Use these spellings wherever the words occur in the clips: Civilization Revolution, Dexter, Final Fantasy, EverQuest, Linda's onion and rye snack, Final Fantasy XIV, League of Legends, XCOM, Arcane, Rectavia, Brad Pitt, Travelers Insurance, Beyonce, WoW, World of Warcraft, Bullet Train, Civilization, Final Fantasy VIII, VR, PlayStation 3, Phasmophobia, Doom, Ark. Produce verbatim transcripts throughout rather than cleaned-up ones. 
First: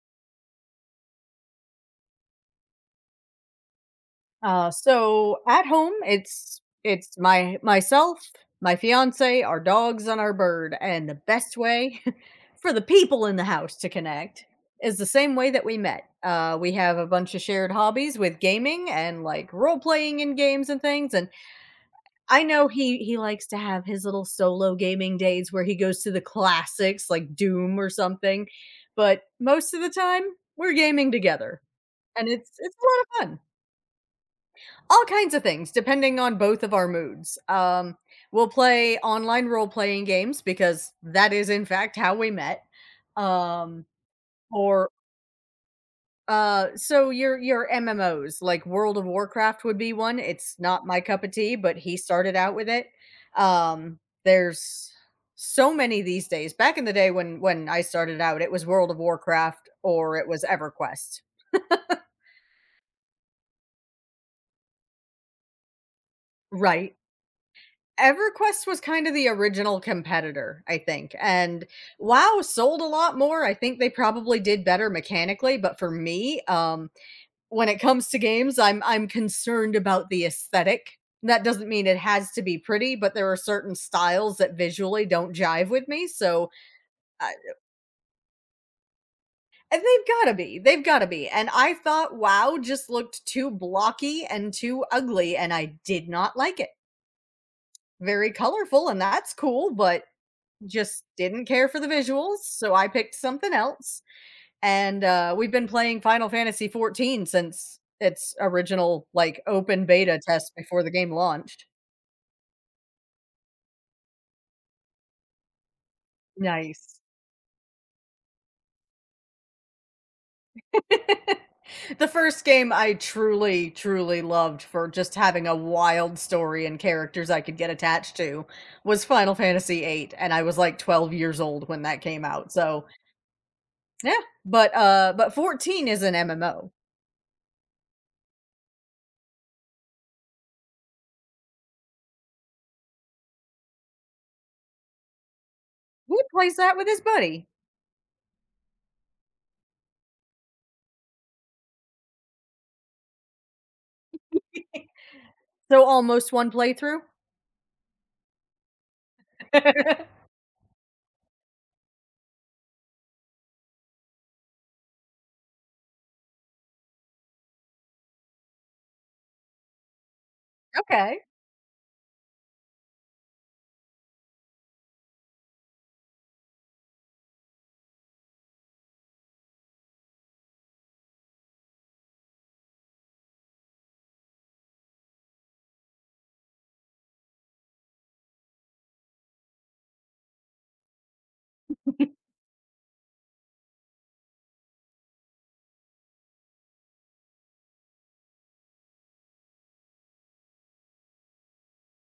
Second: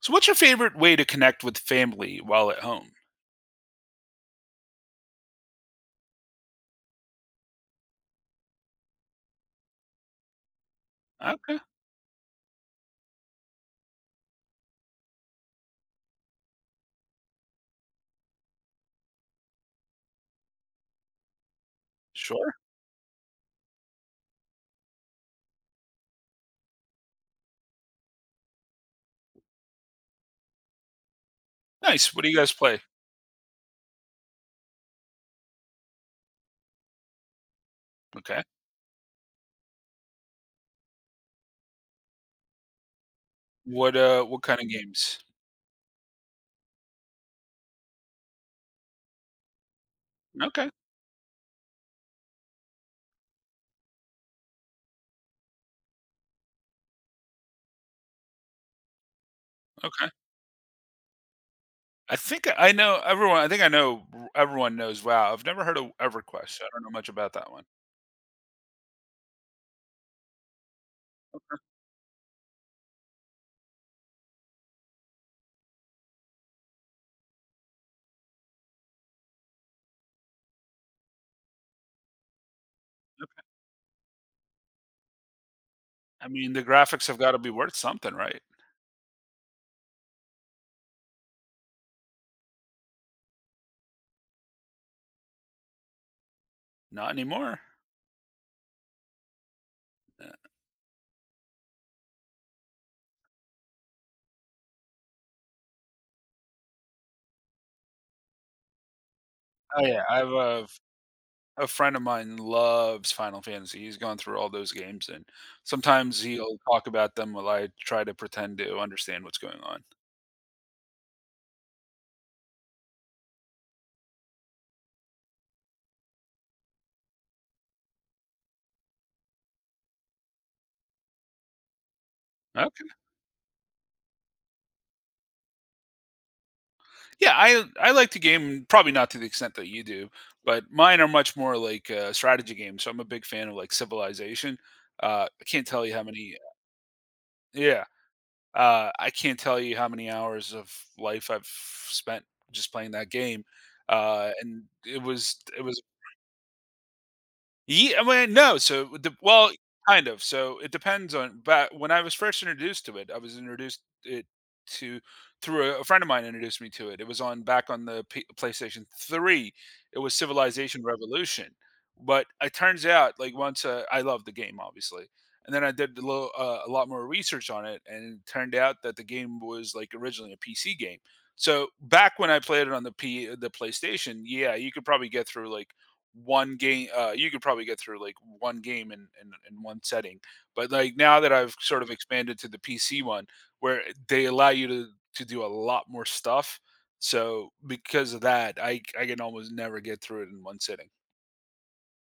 So what's your favorite way to connect with family while at home? Uh, so at home, it's it's my myself, my fiance, our dogs, and our bird. And the best Okay, way for the people in the house to connect is the same way that we met. Uh, we have a bunch of shared hobbies with gaming and like role playing in games and things. And I sure. know he he likes to have his little solo gaming days where he goes to the classics like Doom or something. But most of the time, we're gaming together, Nice. What and do you it's guys it's play? a lot of fun, all kinds of things depending on both of our moods. Um, Okay. We'll play online role playing games because that is in fact how we met. Um, What, uh, what kind of or games? uh, so your your M M Os like World of Warcraft would be one. It's Okay, not my cup of tea, but he started out with it. Um, there's so many these days. Back in the day when when I started out, it was World of Warcraft okay. or it was EverQuest. I think I know everyone I think I know everyone knows WoW. I've never heard of EverQuest. so I don't know Right. much about that one. EverQuest was kind of the original competitor, I think. And WoW sold a lot more. I think they probably did better mechanically, but for me, um, when it comes to games, I'm I'm concerned about the aesthetic. That doesn't mean it has to be pretty, but there are certain styles that visually don't jive with me. I So, mean, the graphics have uh, gotta be worth something, right? and they've got to be. They've got to be. And I thought WoW just looked too blocky and too ugly, and I did not like it. Not anymore. Very colorful, and that's cool, but Uh, just didn't care for the visuals, so I picked something else. And uh, we've been playing Final Fantasy fourteen since its original like open oh, yeah. I beta have test a before the game launched. a friend of mine loves Final Fantasy. He's gone through all those games, and sometimes he'll talk Nice. about them while I try to pretend to understand what's going on. The first game I truly, truly loved for just having a wild story and characters I could get attached to was Final Fantasy eight, and I was like twelve years old when that came out. So yeah, but uh, but fourteen is an M M O. Yeah, I I like to game, probably not to the extent that you do, but mine are much more like uh, strategy games. So I'm a big fan of like Civilization. Uh, I can't tell you how Who many. plays that with his buddy? Yeah, uh, I can't tell you how many hours of life I've spent just playing that game. Uh, and it was it was So almost one playthrough? Yeah, I mean, no, so the well, kind of. So it depends on but when I was first introduced to it, I was introduced it to through a a friend of mine introduced me to it. It was on back on the P PlayStation three. It was Civilization Okay. Revolution, but it turns out, like, once, uh I loved the game, obviously, and then I did a little, uh, a lot more research on it, and it turned out that the game was, like, originally a P C game. So back when I played it on the P the PlayStation, yeah, you could probably get through, like, one game uh, you could probably get through like one game in, in in one setting, but like now that I've sort of expanded to the PC one where they allow you to to do a lot more stuff. So because of that, i i can almost never get through it in one sitting.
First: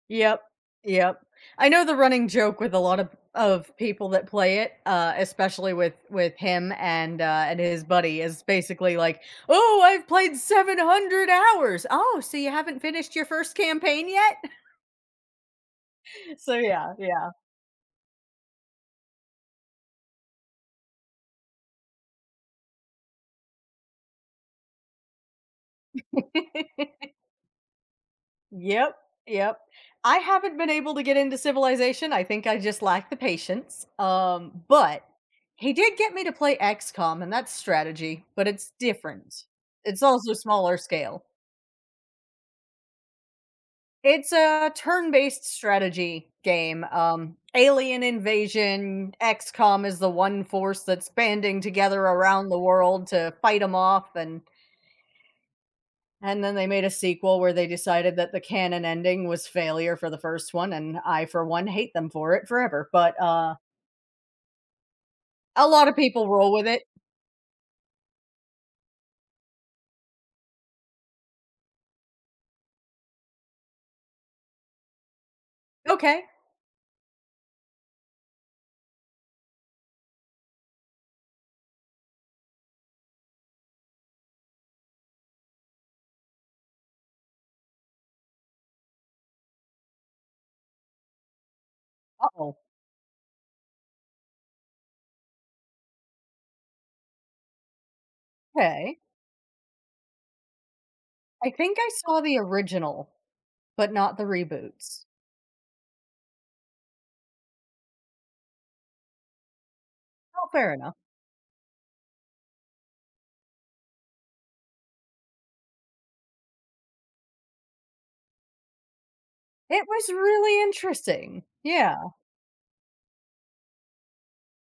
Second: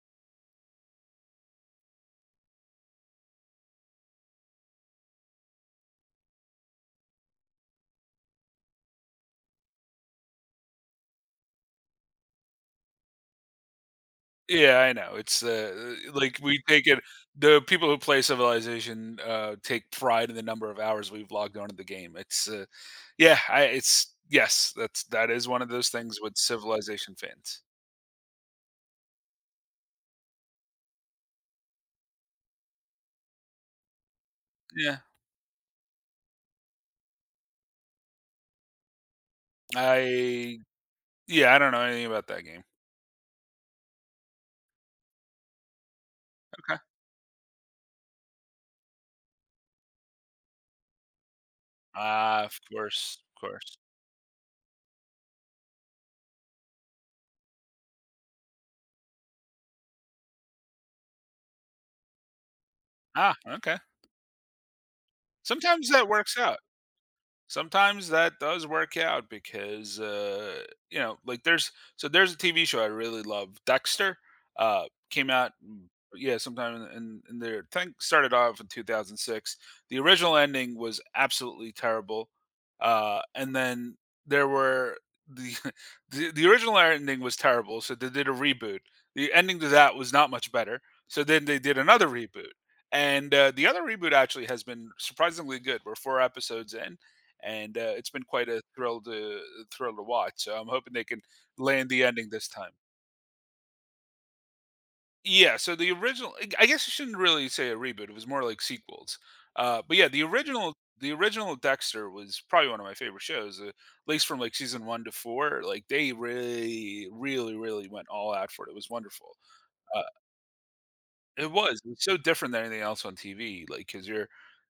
Yep, yep. I know the running joke with a lot of of people that play it, uh, especially with with him and, uh, and his buddy is basically like, "Oh, I've played seven hundred hours." "Oh, so you haven't finished your first campaign yet?" Yeah, I know it's uh, uh, like So we take yeah, it yeah. the people who play Civilization uh take pride in the number of hours we've logged onto the game. It's uh, yeah, I it's yes, that's that is one of those things with Civilization fans. Yep, yep. I haven't been able to get into Civilization. I think I just lack the patience. Um, yeah But he did get me to play XCOM, and that's strategy, but it's different. It's also I smaller scale. Yeah, I don't know anything about that game. It's a turn-based strategy Okay. game. Um, alien invasion. XCOM is the one force that's banding together Ah, around the of world course, to of fight them course. off. and And then they made a sequel where they decided that the canon ending was failure for the first one, and I, for one, hate them for it forever. But Ah, uh, okay. A lot Sometimes of that people works roll out. with it. Sometimes that does work out because, uh, you know, like there's so there's a T V show I really love, Dexter. Uh, Came out, mm, Okay. yeah, sometime in, in, in there. Think started off in two thousand six. The original ending was absolutely terrible, uh, and then there were the, the the original ending was terrible, so they did a reboot. The ending to that was not much better, so then they did another reboot. Oh, And uh, the other reboot actually has been surprisingly good. We're four episodes in, and uh, it's been quite a okay. thrill to thrill to watch. So I'm hoping they can I think land I the saw ending the this time. original, but not the reboots. Yeah, so the original I guess you shouldn't really say a reboot. It was more like sequels. Uh, but yeah, the Oh, fair original enough. the original Dexter was probably one of my favorite shows. Uh, at least from like season one to four, like they really really really went all out for it. It was wonderful. It was really interesting. It was. Yeah, It's so different than anything else on T V, Like, because 'cause you're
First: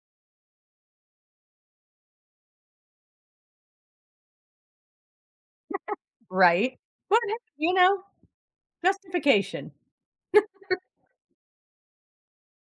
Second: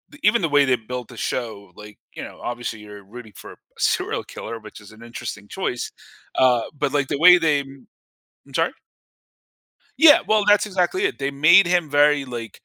the even the way they built the show, like, you know, obviously, you're rooting for a serial killer, which is an interesting choice, uh, right. but, like, But the hey, way they I you know, I'm sorry? justification. Yeah, well, that's exactly it. They made him very, like,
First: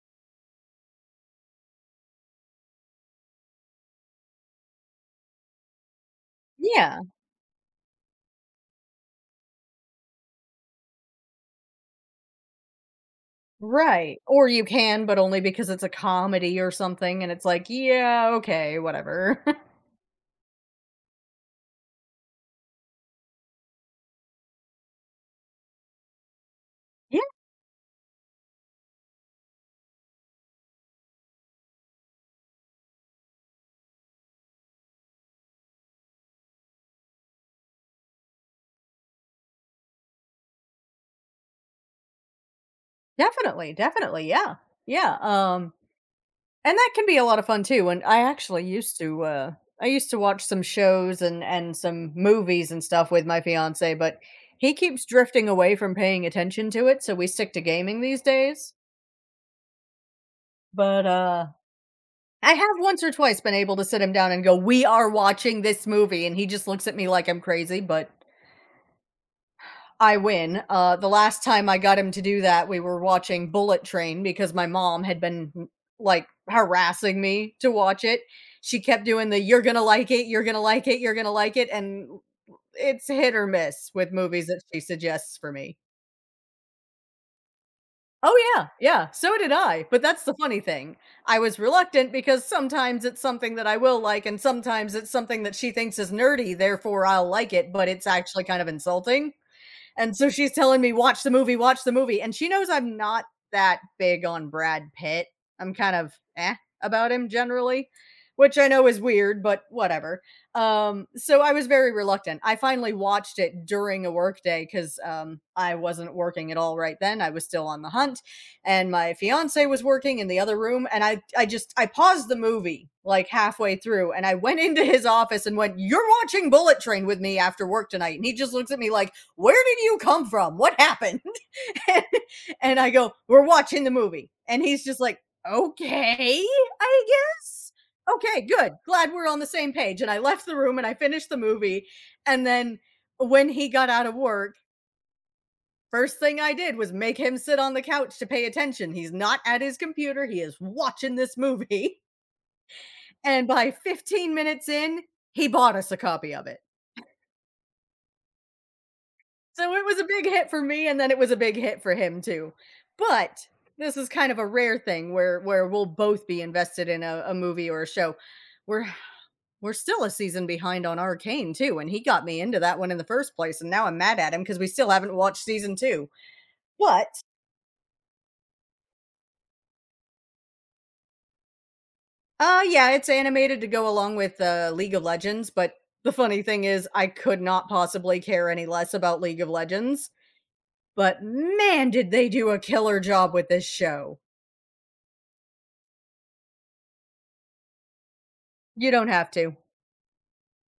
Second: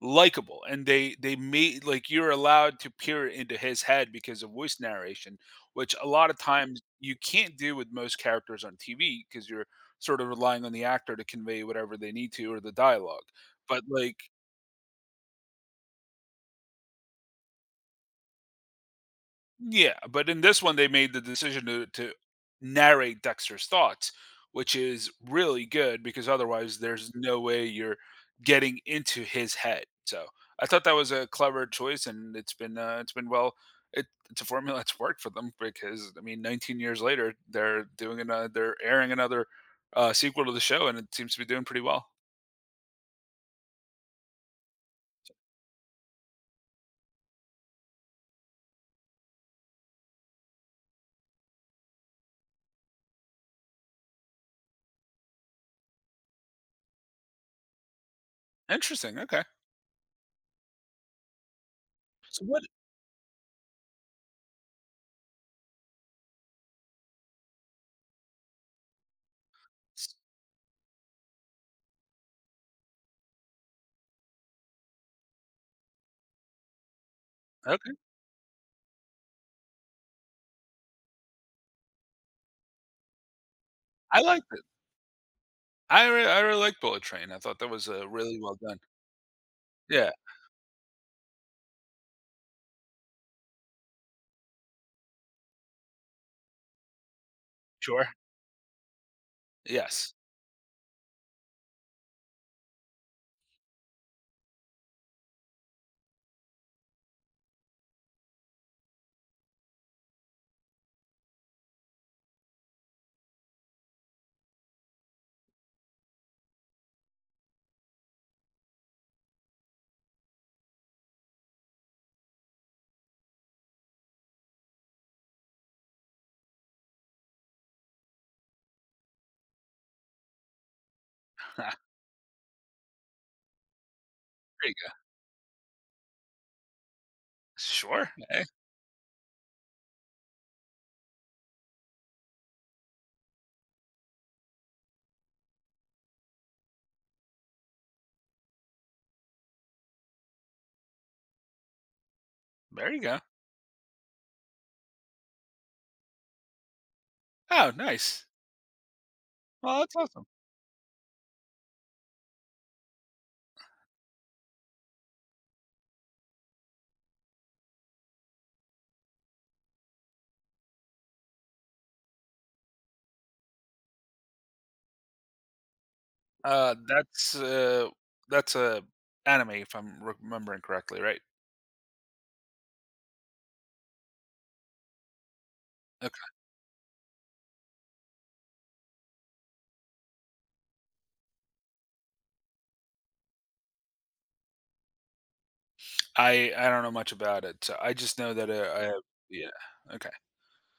likable, and they they made like, you're allowed to peer into his head because of voice narration, which a lot of times Yeah, you can't do with most characters on T V because 'cause you're sort of relying on the actor to convey whatever they need to or the dialogue, but, like right. Or you can, but only because it's a comedy or something, and it's like, yeah, okay, whatever. Yeah, but in this one, they made the decision to, to narrate Dexter's thoughts, which is really good because otherwise, there's Yeah. no way you're getting into his head. So I thought that was a clever choice, and it's been uh, it's been well. It, it's a formula that's worked for them because I mean, nineteen years later, they're doing another, they're airing another uh, sequel to the show, and it seems to be doing pretty well. Definitely, definitely, yeah. Yeah, um, and that can be a lot of fun too, and I actually used to, uh I used to watch some shows and and some movies and stuff with my fiancé, but he keeps drifting away from paying attention to it, so we stick to gaming these days. Interesting. Okay. But, uh, So I what? have once or twice been able to sit him down and go, "We are watching this movie," and he just looks at me like I'm crazy, but I win. Uh, the last time I got him to do that, we were watching Bullet Train because my mom had been like harassing me to Okay, watch it. She kept doing the "You're gonna like it, you're gonna like it, you're gonna like it," and it's hit or miss with I movies liked that it. she suggests for me. I re- I really liked Bullet Train. I thought that was uh, really Oh well yeah, done. yeah. So did I. But Yeah. that's the funny thing. I was reluctant because sometimes it's something that I will like, and sometimes it's something that she thinks is nerdy. Therefore, I'll like it, but it's Sure. actually kind of insulting. Yes. And so she's telling me, watch the movie, watch the movie. And she knows I'm not that big on Brad Pitt. I'm kind of eh about him generally, which I know is weird, but whatever. Um, so I was very reluctant. I finally watched it during a work day because um, I wasn't working at all right then. I was still on the hunt, and my fiance was working in the other room. And I, I just, I paused the movie like halfway through, and I went into his office and went, "You're watching Bullet Train with me after work tonight." And he just looks at me like, where did you come from? What happened? There and, and I go, we're watching the movie. And you he's go. just like, okay, I guess. Sure. Okay, Hey, good. Glad we're on the same page. And I left the room and I finished the movie. And then when he got out of work, first thing I did was make him sit on the couch to pay attention. He's not at his computer, he is watching this movie. there you go. And by fifteen minutes in, he bought us a copy of it. Oh, nice. So Well, it that's was a big awesome. hit for me, and then it was a big hit for him too. But this is kind of a rare thing where where we'll both be invested in a, a movie or a show. We're we're still a season behind on Arcane too, and he got me into that one in the first place, and now I'm mad at him because we still haven't watched season two. Uh, But that's uh, that's a anime, if I'm re- remembering correctly, right? Uh yeah, it's animated to go along with uh, League of Legends. But the Okay. funny thing is, I could not possibly care any less about League of Legends. But man, did they do a killer job with this show! I I don't know much about it. So I just know that uh, I You have. don't have Yeah. to. Okay.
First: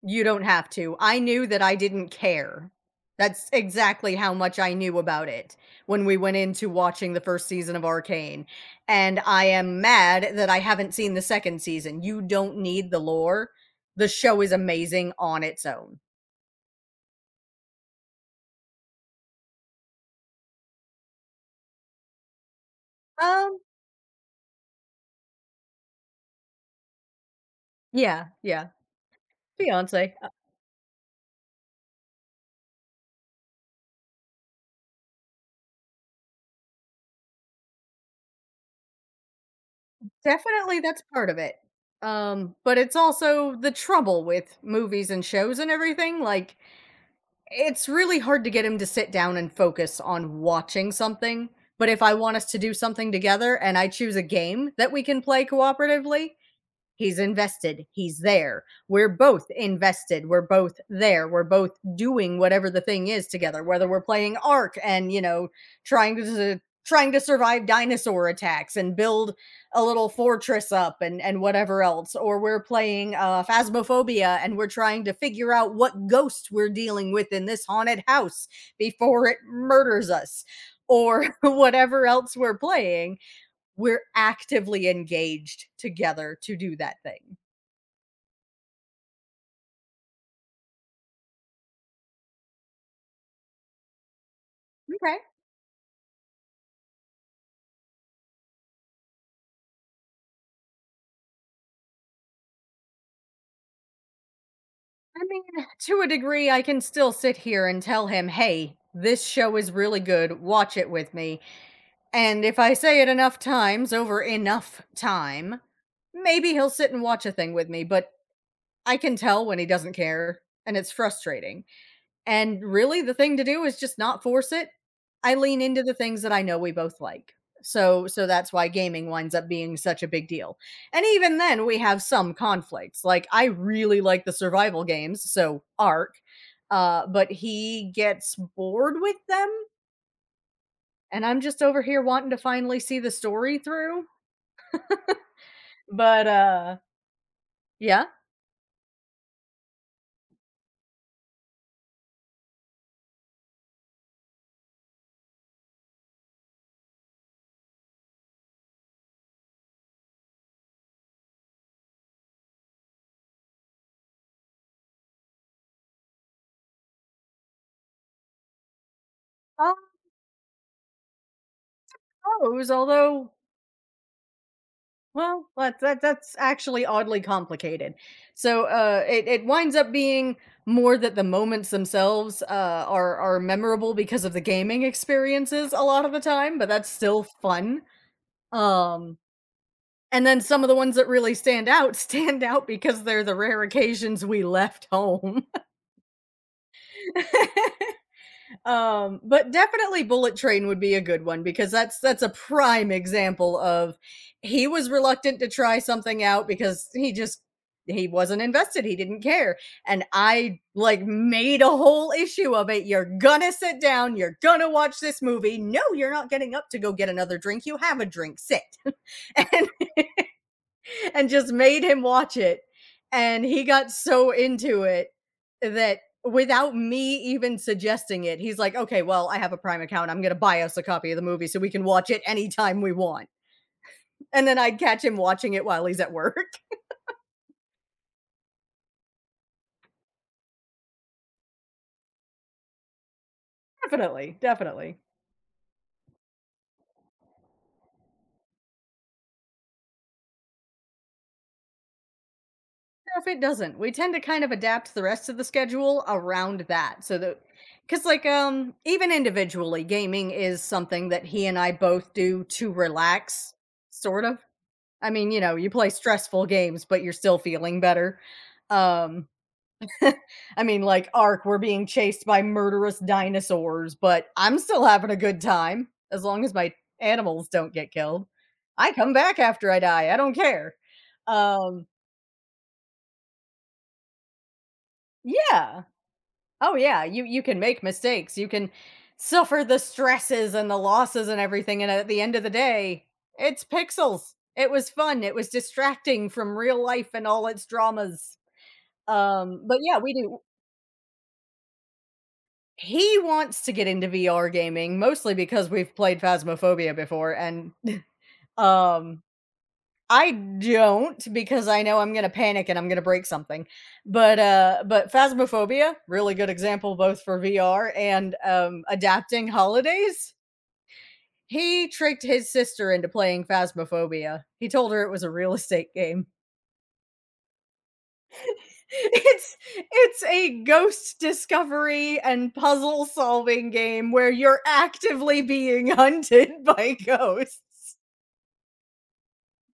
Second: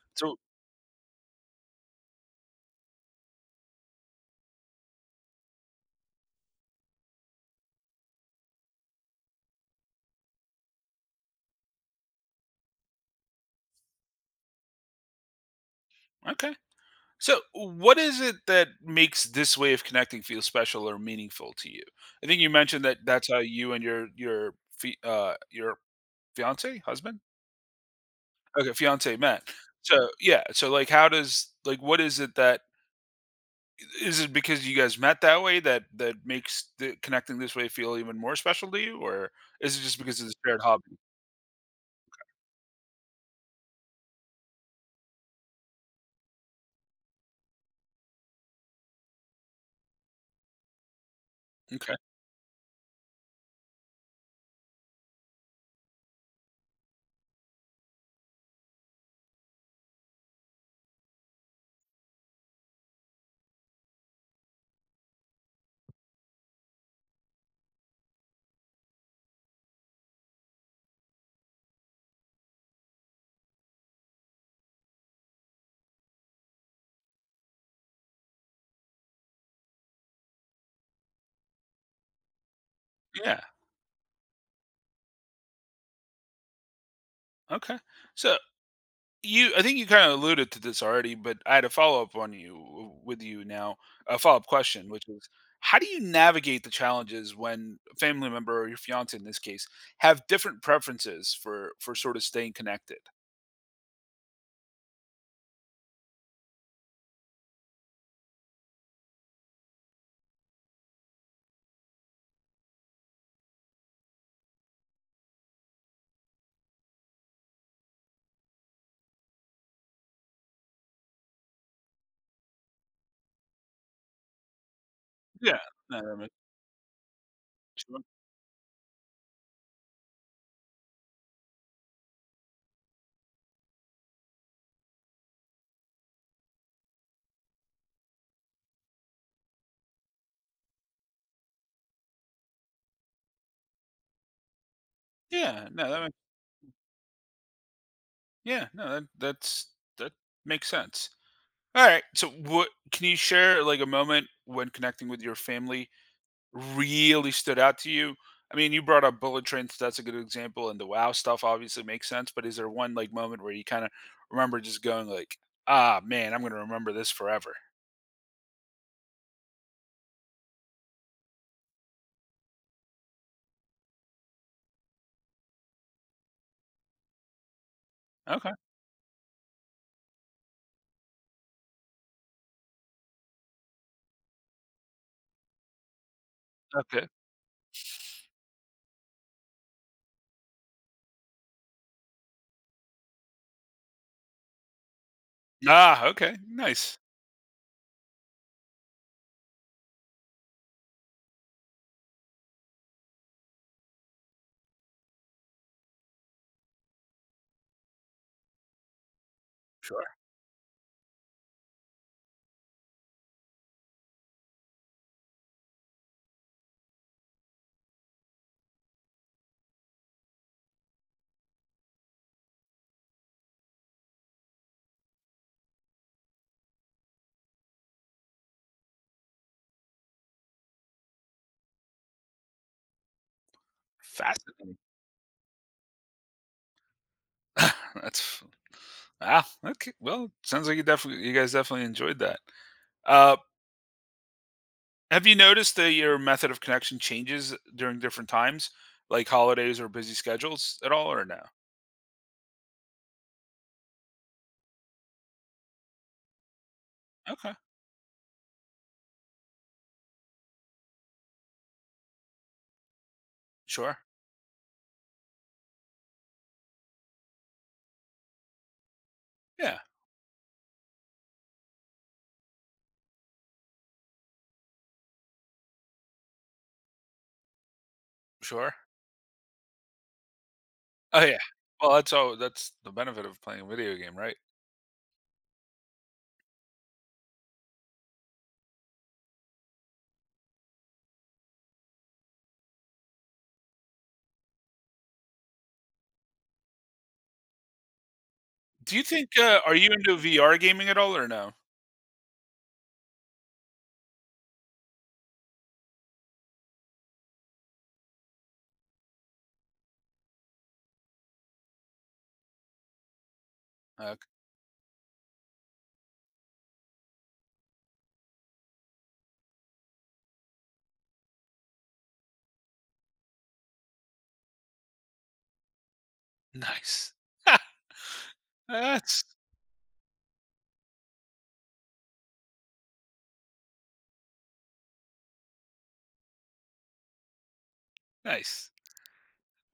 You So don't have to. I knew that I didn't care. That's exactly how much I knew about it when we went into watching the first season of Arcane. And I am mad that I haven't seen the second season. You don't need the lore. The show is amazing on its own. okay. So what is it that makes this way of connecting feel special or meaningful to you? I think you mentioned that that's how Um, you and your your fi- uh your fiance husband. yeah, yeah. Okay, fiancé met. So, Beyonce. Uh, yeah, so, like, how does like, what is it that is it because you guys met that way that that makes the connecting this way feel even more special to you, or is it just because it's a shared Definitely hobby? that's part of it. Um, but it's also the trouble with movies and shows and everything. Like, it's really hard to get him to sit down and focus on watching something. But Okay. if I want us to do something together and I choose a game that we can play cooperatively, he's invested. He's there. We're both invested. We're both there. We're both doing whatever the thing is together, whether we're playing Ark and, you know, trying to trying to survive dinosaur attacks and build a little fortress up and and whatever else, or we're playing uh Phasmophobia and we're trying to figure out what ghost we're dealing with in this haunted house before it murders us or whatever else we're playing, Yeah, we're actively engaged together to do that thing. okay. So, you I think you kinda alluded to this already, but I had a follow-up on you with you now, a follow-up question, which Okay. I is, how do you navigate the challenges when a family member or your fiancé in this case have different preferences for for sort of staying connected? mean, to a degree, I can still sit here and tell him, hey, this show is really good. Watch it with me. And if I say it enough times over enough time, maybe he'll sit and watch a thing with me. But I can tell when he doesn't care. And it's frustrating. And really, the thing to do is just not force it. I Yeah. lean into the No, that things that makes I know we both like. So so that's why gaming winds up being such a big deal. And even then we have some conflicts. Like I really like the survival games, so Ark, uh but he gets bored with them and I'm just over here wanting to finally see the story through. Yeah, no, that make But uh Yeah, yeah, no, that that's that makes sense. Alright, so what can you share, like, a moment when connecting with your family really stood out to you? I mean, you brought up bullet trains, that's a good example, and the wow stuff obviously makes sense, but is there one, like, moment where you kinda remember just going like, "Ah, man, I'm gonna remember this forever." all those although, well, that's that that's actually oddly complicated. Okay, So uh, it it winds up being more that the moments themselves uh, are are memorable because of the gaming experiences a lot of the time, but that's okay. still fun. Um, and then some of the ones that really stand out stand out because they're the rare occasions we left home. Ah, okay, nice. Um but definitely Bullet Train would be a good one because that's that's a prime example of, he was reluctant to try something out because he just, he wasn't invested, he didn't care, and Sure. I like made a whole issue of it. You're gonna sit down, you're gonna watch this movie, no, you're not getting up to go get another drink, you have a drink, sit. and and just made him watch it. And he got so into it that without me even suggesting it, he's like, okay, well, I have a Prime account. I'm going to buy us a copy of the movie so we can watch it anytime we want. And then Fascinating. I'd catch him watching it while he's at work. That's wow, okay, well, sounds like you definitely you guys definitely enjoyed that. Uh. Definitely. Definitely. Have you noticed that your method of connection changes during different times, like holidays or busy schedules at all, or no? If it doesn't, we tend to kind of adapt the rest of the schedule around that so that. Okay, Because, like, um, even individually, gaming is something that he and I both do to relax, sure. sort of. I mean, you know, you play stressful games, but you're still feeling better. Um, Yeah, I mean, like Ark, we're being chased by murderous dinosaurs, but I'm still having a good time as long as my animals don't get killed. sure. I come back after I die. I don't care. Oh yeah. Um, Well, that's all. That's the benefit of playing a video game, right? yeah. Oh yeah, you you can make mistakes. You can suffer the stresses and the losses and everything, and at the end of the day, it's pixels. It was fun. It was distracting from real life and all its dramas. Do you think? Uh, Um, are But you yeah, we into do. V R gaming at all, or no? He wants to get into V R gaming mostly because we've played Phasmophobia before, and um I don't because I know I'm going to panic and I'm going to break something. Okay. But uh but Phasmophobia, really good example both for V R and um adapting holidays. He tricked his sister into playing Phasmophobia. He told her it was a real estate game. Nice. that's It's it's a ghost discovery and puzzle solving game where you're actively being hunted by ghosts. nice.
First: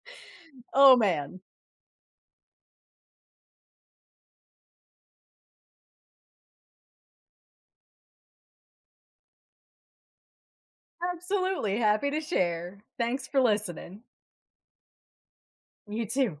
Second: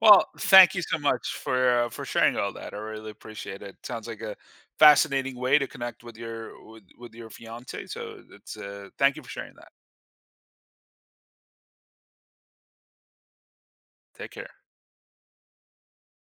Well, thank you Oh, so much man. for uh, for sharing all that. I really appreciate it. Sounds like a fascinating way to connect with your with, with your fiance. So it's uh, thank you for sharing that. Absolutely happy to share. Thanks for listening. Take care. You too.